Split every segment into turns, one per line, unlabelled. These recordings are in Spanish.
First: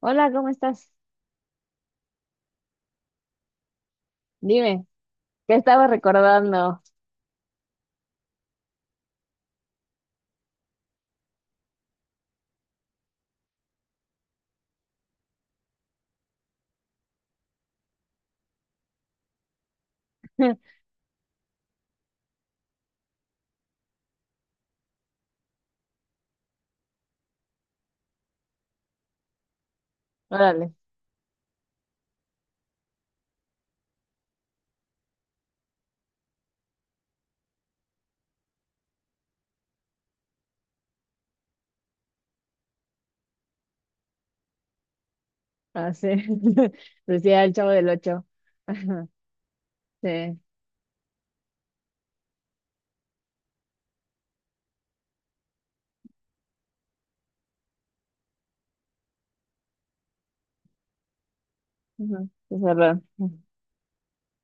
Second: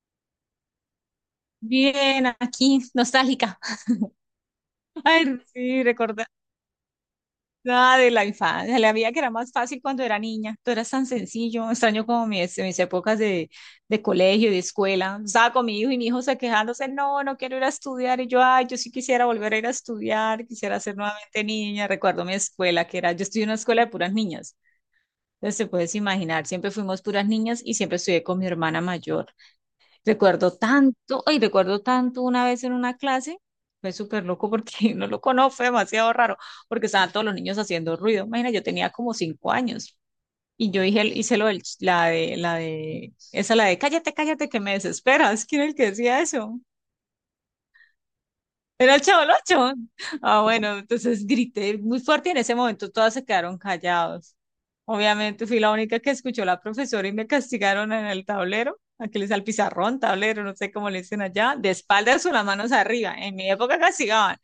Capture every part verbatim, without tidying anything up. Hola, ¿cómo estás?
Bien, aquí, nostálgica.
Dime,
Ay,
¿qué
sí,
estaba
recordar
recordando?
nada de la infancia, de la vida que era más fácil cuando era niña. Todo era tan sencillo, extraño como mis, mis épocas de, de colegio, de escuela. Estaba con mi hijo y mi hijo se quejándose, no, no quiero ir a estudiar. Y yo, ay, yo sí quisiera volver a ir a estudiar, quisiera ser nuevamente niña. Recuerdo mi escuela, que era, yo estudié en una escuela de puras niñas. Entonces, te puedes imaginar, siempre fuimos puras niñas y siempre estudié con mi hermana mayor. Recuerdo
Órale,
tanto, ay, recuerdo tanto una vez en una clase, fue súper loco porque no lo conozco, fue demasiado raro, porque estaban todos los niños haciendo ruido. Imagina, yo tenía como cinco años y yo dije, hice lo del, ch- la de, la de, esa la de, cállate, cállate, que me desesperas. ¿Quién era el que
ah, sí.
decía eso?
Decía el Chavo del Ocho.
Era el
Ajá,
Chavo Ocho.
sí,
Ah, bueno, entonces grité muy fuerte y en ese momento todas se quedaron callados. Obviamente fui la única que escuchó la profesora y me castigaron en el tablero. Aquí les al pizarrón, tablero, no sé cómo le dicen allá, de espaldas
ujú,
o las
es
manos
verdad.
arriba. En mi época castigaban.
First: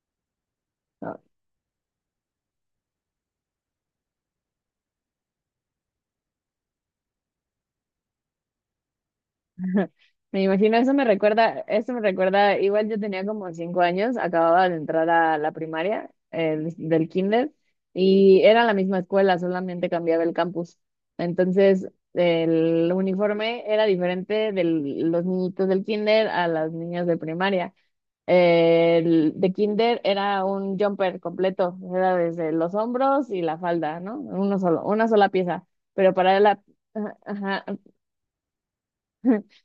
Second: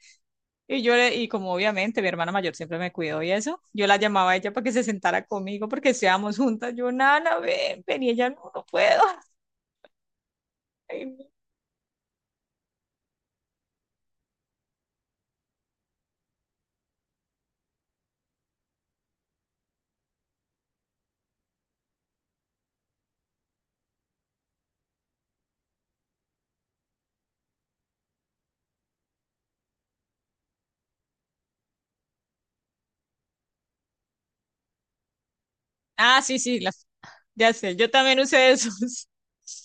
Y yo le-
Ah,
y como obviamente mi hermana mayor siempre me cuidó y eso, yo la llamaba a ella para que se sentara conmigo porque estábamos juntas. Yo, Nana, ven, ven, y ella, no, no puedo.
me imagino, eso me
Ay, no.
recuerda, eso me recuerda, igual yo tenía como cinco años, acababa de entrar a la primaria, el- del kinder, y era la misma escuela, solamente cambiaba el campus. Entonces, el uniforme era diferente de los niñitos del kinder a las niñas de primaria. El de kinder era un jumper completo, era desde los hombros y la falda, ¿no? Uno solo, una sola pieza. Pero
Ah,
para
sí, sí,
la,
las-
ajá,
ya
ajá,
sé, yo también usé esos.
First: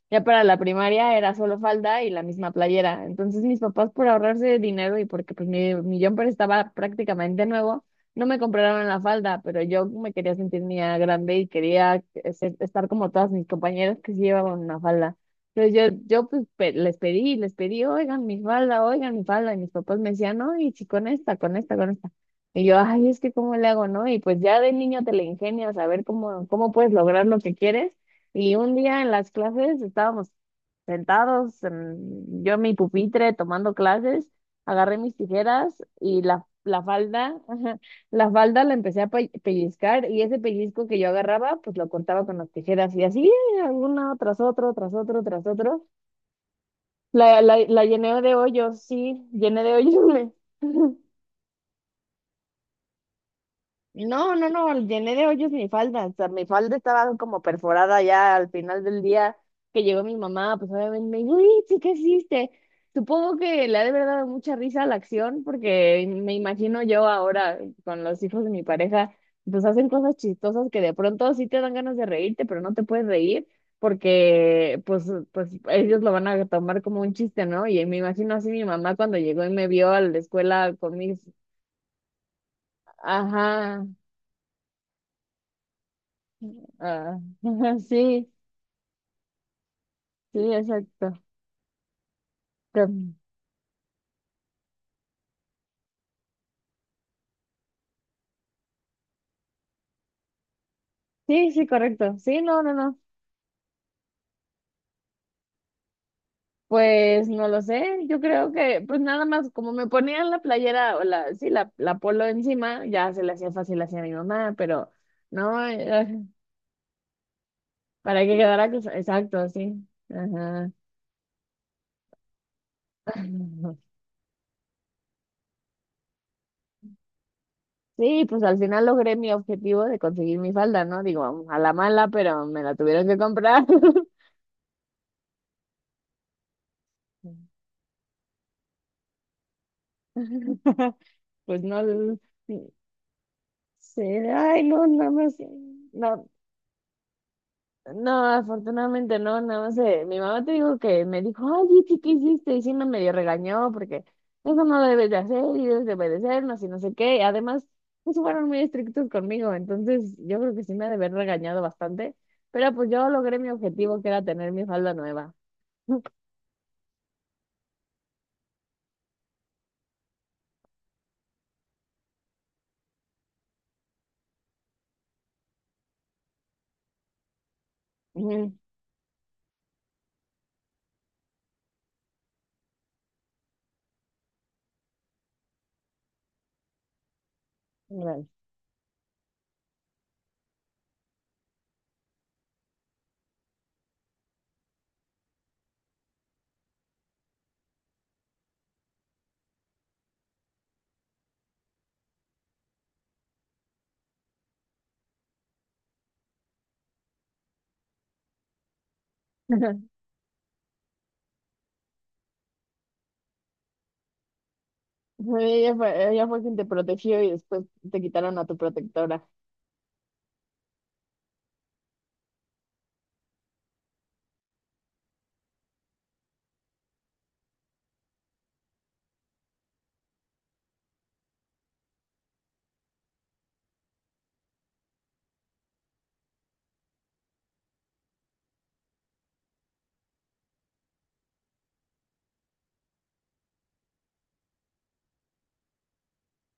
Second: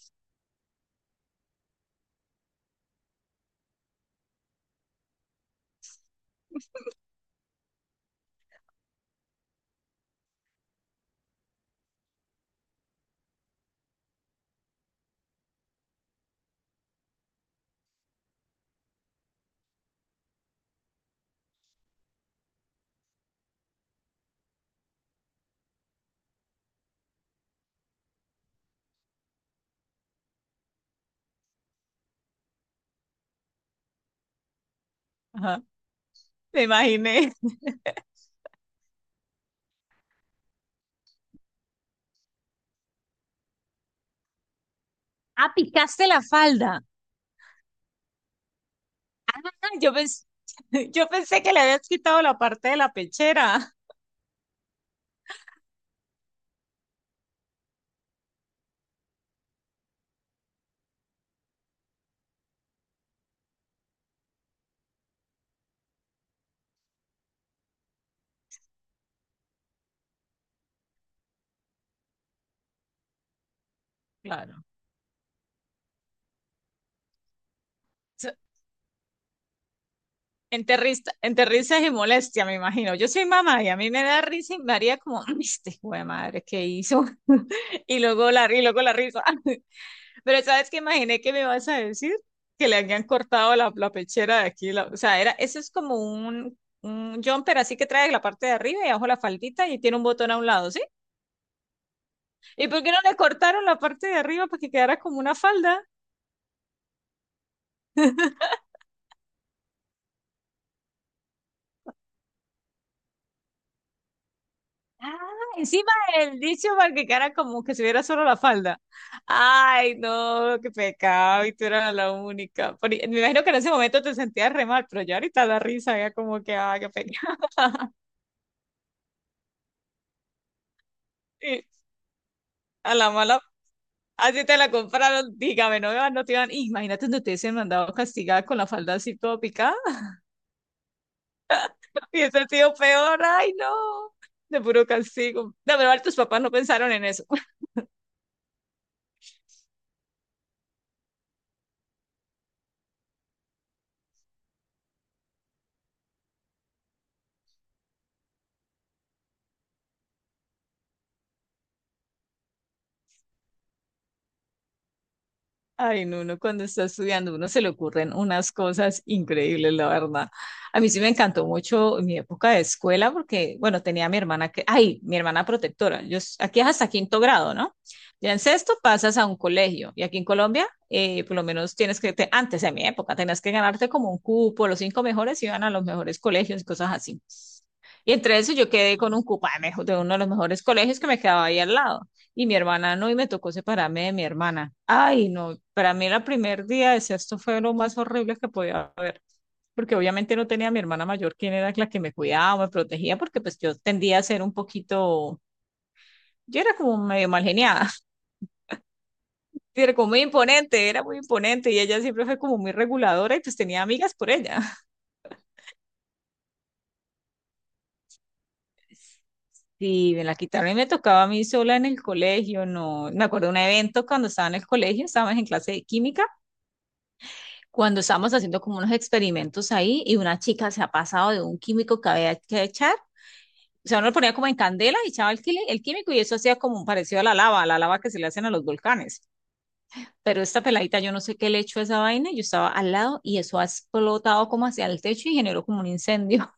ya para la primaria era solo falda y la misma playera. Entonces mis papás por ahorrarse dinero y porque pues mi, mi jumper estaba prácticamente nuevo, no me compraron la falda, pero yo me quería sentir niña grande y quería eh, ser- estar como todas mis compañeras que sí llevaban una falda. Entonces yo, yo pues pe- les pedí, y les pedí, oigan mi falda, oigan mi falda, y mis papás me decían, no, y si con esta, con esta, con esta. Y yo, ay, es que cómo le hago, ¿no? Y pues ya de niño te le ingenias a ver cómo, cómo puedes lograr lo que quieres. Y un día en las clases estábamos sentados, en- yo en mi pupitre tomando clases, agarré mis
Ajá,
tijeras y la,
me
la
imaginé.
falda, ajá, la falda la empecé a pe- pellizcar y ese pellizco que yo agarraba, pues lo cortaba con las tijeras y así, alguna tras otro, tras otro, tras
Ah,
otro.
picaste la falda.
La, la, la llené de hoyos, sí,
Ah,
llené de
yo pensé,
hoyos.
yo pensé que le habías quitado la parte de la pechera.
No, no, no, llené de hoyos mi falda, o sea, mi falda estaba como perforada ya al final del día que llegó mi mamá, pues obviamente me dijo, uy, sí, ¿qué hiciste? Supongo que le ha de haber dado mucha risa a la acción, porque me imagino yo ahora con los hijos de mi pareja, pues hacen cosas chistosas que de pronto sí te dan ganas de reírte, pero no te puedes reír,
Claro.
porque pues, pues ellos lo van a tomar como un chiste, ¿no? Y me
So-
imagino así mi mamá cuando llegó y me vio a la escuela
Entre,
con
risa-
mis...
entre risas y molestia, me imagino. Yo soy mamá y a
Ajá.
mí me da risa y me haría como, "Ay, este hijo de madre, ¿qué hizo?"
Ah,
Y
sí,
luego la, y luego la risa. Pero
sí,
¿sabes qué
exacto.
imaginé que me vas a decir? Que le habían
Pero-
cortado la, la pechera de aquí. La- o sea, era, eso es como un, un jumper así que trae la parte de arriba y abajo la faldita y tiene un botón a un lado, ¿sí?
sí, sí, correcto. Sí, no,
¿Y
no,
por qué no
no.
le cortaron la parte de arriba para que quedara como una falda?
Pues no lo sé. Yo creo que, pues nada más, como me ponían la playera o la, sí, la, la polo encima, ya se le hacía fácil hacia mi mamá, pero
Ah,
no,
encima
eh,
el dicho para que quedara como que se viera solo
para
la
que quedara,
falda.
cos- exacto, sí.
Ay, no, qué
Ajá.
pecado, y tú eras la única. Por- me imagino que en ese momento te sentías re mal, pero ya ahorita la risa ya como que, ay, qué pecado.
Sí, pues al final logré mi objetivo de conseguir mi falda, ¿no? Digo, a
Y
la mala, pero me la
a
tuvieron
la
que
mala,
comprar.
así te la compraron, dígame, no, iban- no te iban. Imagínate donde te hubiesen mandado castigada con la falda así toda picada.
Pues no.
Y ese tío
Sí.
peor, ay, no,
Sí,
de
ay, no,
puro
nada más.
castigo. De verdad, tus
No,
papás no pensaron en eso.
no, afortunadamente no, nada más. Eh, mi mamá te dijo que me dijo, ay, Itzi, ¿qué hiciste? Y sí me medio regañó porque eso no lo debes de hacer y debes de obedecernos y no sé qué. Además, pues fueron muy estrictos conmigo, entonces yo creo que sí me ha de haber regañado bastante. Pero pues yo logré mi objetivo que era tener mi falda nueva.
Ay, no, uno cuando está estudiando, uno se le ocurren unas cosas increíbles, la verdad. A mí sí me encantó mucho mi época de escuela porque, bueno, tenía a mi hermana que, ay, mi hermana protectora. Yo, s- aquí es hasta quinto grado, ¿no? Ya en
Ujú,
sexto pasas a un colegio y aquí en Colombia, eh, por lo menos tienes que, te- antes de mi época, tenías que ganarte como un cupo, los cinco mejores iban a los mejores colegios y cosas así. Y
gracias.
entre eso yo quedé con un cupo de mejo- de uno de los mejores colegios que me quedaba ahí al lado. Y mi hermana no, y me tocó separarme de mi hermana. Ay, no, para mí el primer día de sexto fue lo más horrible que podía haber, porque obviamente no tenía a mi hermana mayor, quien era la que me cuidaba, me protegía, porque pues yo tendía a ser un poquito, yo era como medio mal geniada, era como muy imponente, era muy imponente, y ella siempre fue como muy reguladora y pues tenía amigas por ella.
Ella fue, ella fue quien te protegió y después te quitaron a tu protectora.
Sí, me la quitaron y me tocaba a mí sola en el colegio, no, me acuerdo de un evento cuando estaba en el colegio, estábamos en clase de química, cuando estábamos haciendo como unos experimentos ahí y una chica se ha pasado de un químico que había que echar, o sea, uno lo ponía como en candela y echaba el, quili- el químico y eso hacía como un parecido a la lava, a la lava que se le hacen a los volcanes. Pero esta peladita, yo no sé qué le echó a esa vaina, yo estaba al lado y eso ha explotado como hacia el techo y generó como un incendio.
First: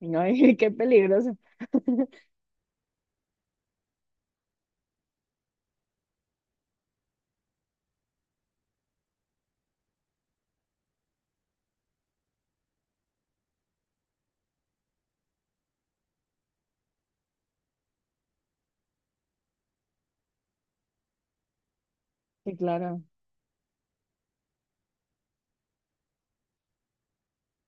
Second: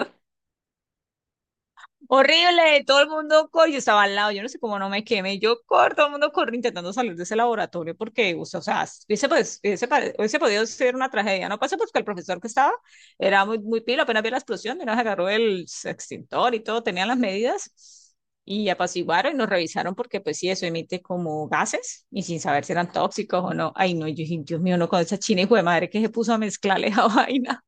Y no, qué peligroso.
Horrible, todo el mundo corre, yo estaba al lado, yo no sé cómo no me quemé, yo corro, todo el mundo corre intentando salir de ese laboratorio porque, o sea, o sea, hubiese, pues, hubiese pare- hubiese podido ser una tragedia, no pasó porque el profesor que estaba era muy, muy pilo, apenas vio la explosión, nos agarró el extintor y todo, tenían las medidas y apaciguaron y nos revisaron porque, pues sí, eso emite como gases y sin
Sí,
saber si eran
claro.
tóxicos o no. Ay, no, yo dije, Dios mío, no, con esa china hijo de madre que se puso a mezclarle esa vaina.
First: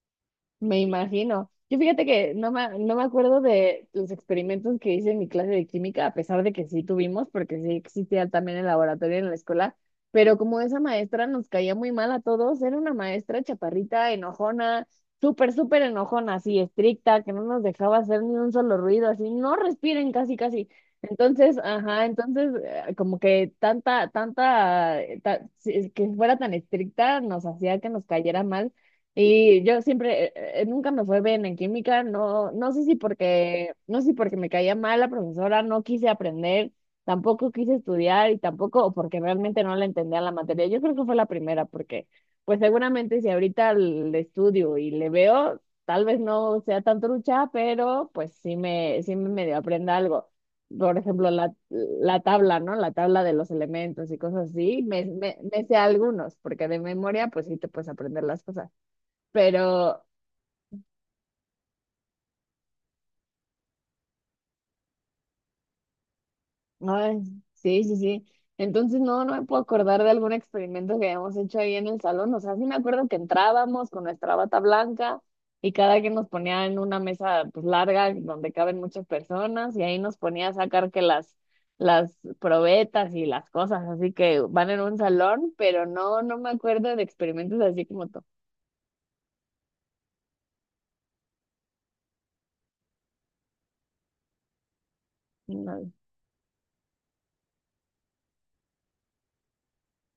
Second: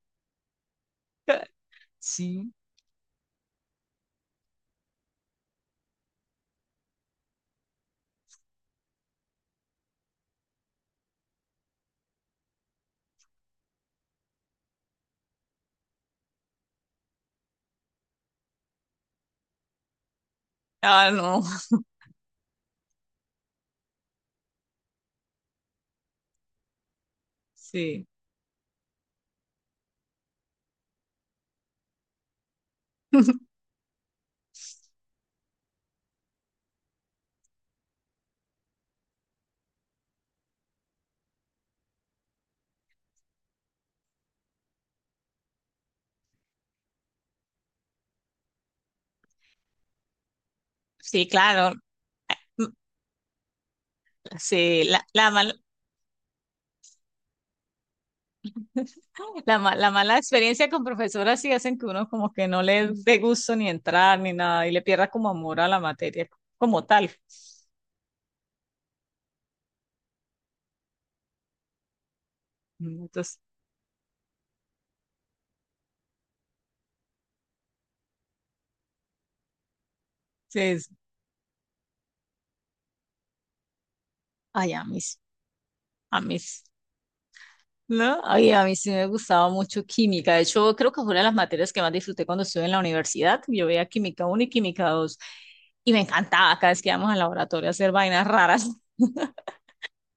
Me imagino. Yo fíjate que no
Sí,
me, no me acuerdo de los experimentos que hice en mi clase de química, a pesar de que sí tuvimos, porque sí existía también el laboratorio en la escuela, pero como esa maestra nos caía muy mal a todos, era una maestra chaparrita, enojona, súper, súper enojona, así estricta, que no nos dejaba hacer ni un solo ruido, así, no respiren casi, casi.
ah, no,
Entonces, ajá, entonces, eh, como que tanta, tanta, eh, ta- si- que fuera tan estricta nos hacía que nos
sí.
cayera mal. Y yo siempre, eh, eh, nunca me fue bien en química, no, no sé si porque, no sé si porque me caía mal la profesora, no quise aprender, tampoco quise estudiar y tampoco o porque realmente no le entendía la materia. Yo creo que fue la primera, porque pues seguramente si ahorita le estudio y le veo, tal vez no sea tan trucha, pero pues sí me, sí me medio aprenda algo. Por
Sí,
ejemplo, la,
claro.
la tabla,
Mm.
¿no? La tabla de los elementos y cosas así,
Sí, la,
me,
la,
me,
mal-
me sé algunos, porque de memoria pues sí te puedes aprender las cosas
la, ma- la
pero,
mala experiencia con profesoras sí hacen que uno como que no le dé gusto ni entrar ni nada y le pierda como amor a la materia como tal.
ay, sí, sí, sí. Entonces, no, no me puedo acordar de algún experimento que habíamos hecho ahí en el salón. O sea, sí me
Mm.
acuerdo que
Entonces,
entrábamos con nuestra bata blanca y cada quien nos ponía en una mesa pues larga donde caben muchas personas y ahí nos ponía a sacar que las, las probetas y las cosas, así que van
ay,
en
a
un
mí, sí-
salón, pero
a
no, no
mí,
me
sí,
acuerdo de experimentos así como tú.
¿no? Ay, a mí sí me gustaba mucho química. De hecho, creo que fue una de las materias que más disfruté cuando estuve en la universidad. Yo veía química uno y química dos
No,
y me encantaba cada vez que íbamos al laboratorio a hacer vainas raras.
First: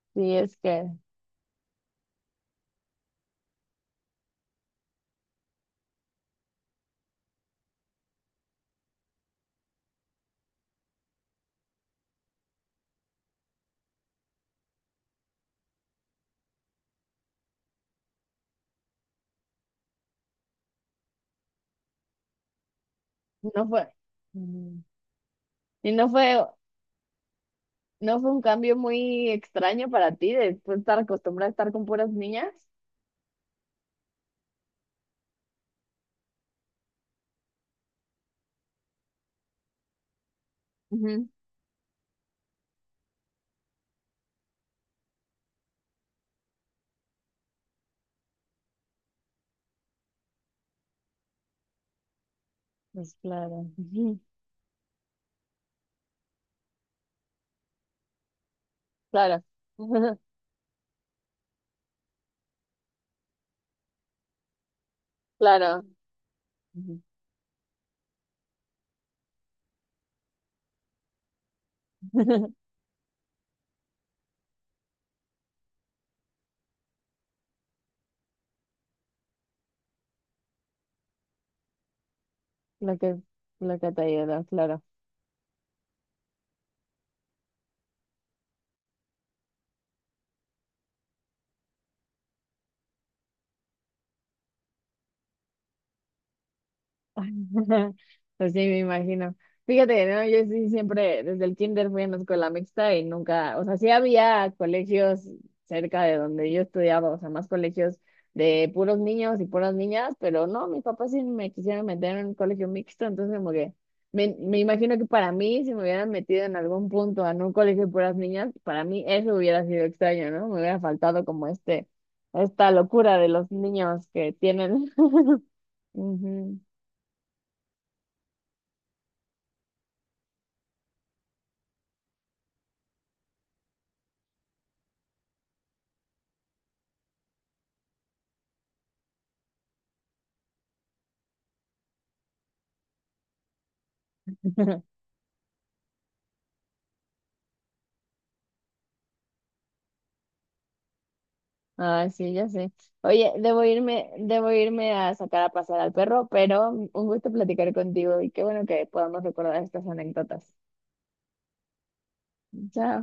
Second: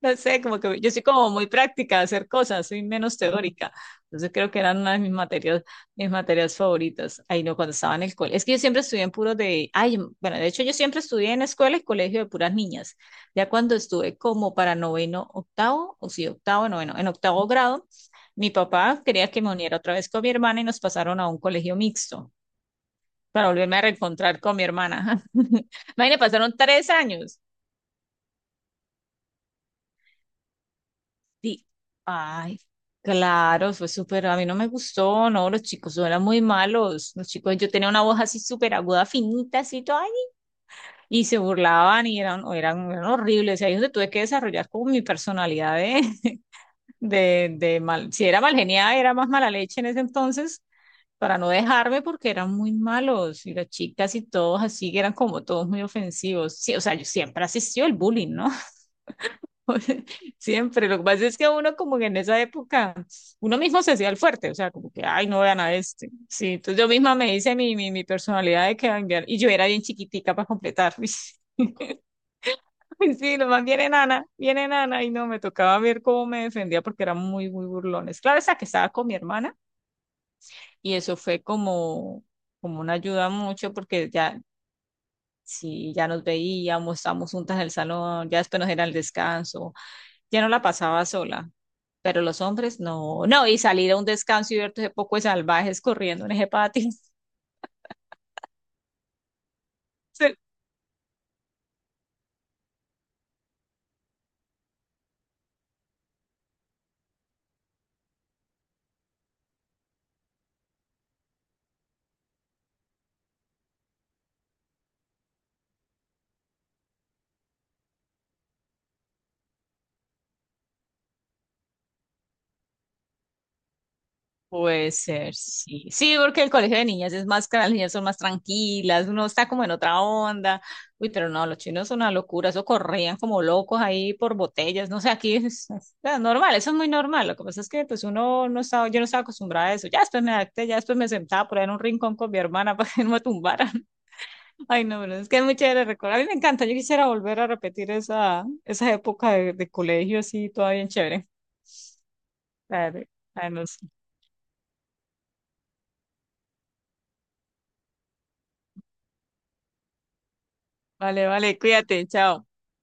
No
sí,
sé,
es
como que
que
yo soy como muy práctica de hacer cosas, soy menos teórica. Entonces creo que eran una de mis materias, mis materias favoritas. Ay, no, cuando estaba en el colegio. Es que yo siempre estudié en puros de, ay, bueno, de hecho yo siempre estudié en escuela y colegio de puras niñas. Ya cuando estuve como para noveno, octavo, o sí, octavo, noveno, en octavo grado, mi papá quería que me uniera otra vez con mi hermana y nos pasaron a un colegio mixto para
no
volverme a
fue.
reencontrar con mi
Mm,
hermana.
y no
Imagínate,
fue.
pasaron tres años.
¿No fue un cambio muy extraño para ti de tú estar acostumbrada a
Sí,
estar con puras niñas?
ay, claro, fue súper, a mí no me gustó, no, los chicos no eran muy malos, los chicos, yo tenía una voz así súper aguda, finita, así toda, ahí, y
Ujú,
se burlaban y eran, eran, eran horribles, y ahí es donde tuve que desarrollar como mi personalidad de, de, de mal, si era mal genial, era más mala leche en ese entonces, para no dejarme porque eran muy
pues
malos, y las
claro,
chicas
ujú,
y todos así, que eran como todos muy ofensivos, sí, o sea, yo siempre asistió el bullying, ¿no?
claro,
Siempre, lo que pasa es que uno como que en esa época, uno mismo se hacía el fuerte, o sea, como que, ay, no vean a
claro,
este. Sí, entonces yo
ujú.
misma me hice mi, mi, mi personalidad de que va a enviar, y yo era bien chiquitica para completar. Ay, sí, nomás viene Nana, viene Nana, y no, me tocaba ver cómo me defendía porque eran muy, muy burlones. Claro, esa que estaba con mi hermana, y eso fue como, como una
lo que,
ayuda mucho
lo que te
porque ya,
ayuda, claro.
sí, ya nos veíamos, estábamos juntas en el salón, ya después nos era el descanso, ya no la pasaba sola, pero los hombres no, no, y salir a un descanso y verte ese poco de salvajes corriendo en ese patio.
Pues sí, me imagino. Fíjate, ¿no?
Sí,
Yo sí siempre, desde el kinder fui en la escuela mixta y nunca, o sea, sí había colegios cerca de donde yo estudiaba, o sea, más colegios de puros niños y puras niñas, pero no, mis papás sí me quisieron meter en un colegio mixto, entonces como que me, me imagino que para mí, si me hubieran metido en algún punto en un colegio de puras niñas, para mí eso hubiera sido extraño, ¿no? Me hubiera faltado como este, esta locura de los niños que
puede
tienen.
ser, sí. Sí, porque el
Ujú.
colegio de niñas es más, que las niñas son más tranquilas, uno está como en otra onda. Uy, pero no, los chinos son una locura, eso corrían como locos ahí por botellas, no sé, aquí es, es es normal, eso es muy normal. Lo que pasa es que pues uno no estaba, yo no estaba acostumbrada a eso. Ya después me adapté, ya después me sentaba por ahí en un rincón con mi hermana para que no me tumbara. Ay, no, pero es que es muy chévere recordar. A mí me encanta, yo quisiera volver a repetir esa, esa época de, de colegio así, todavía bien chévere.
Ah, sí, ya sé.
Dale.
Oye,
Ay,
debo
no sé.
irme, debo irme a sacar a pasar al perro, pero un gusto platicar contigo y qué bueno que podamos recordar estas anécdotas.
Vale, vale, cuídate, chao.
Chao.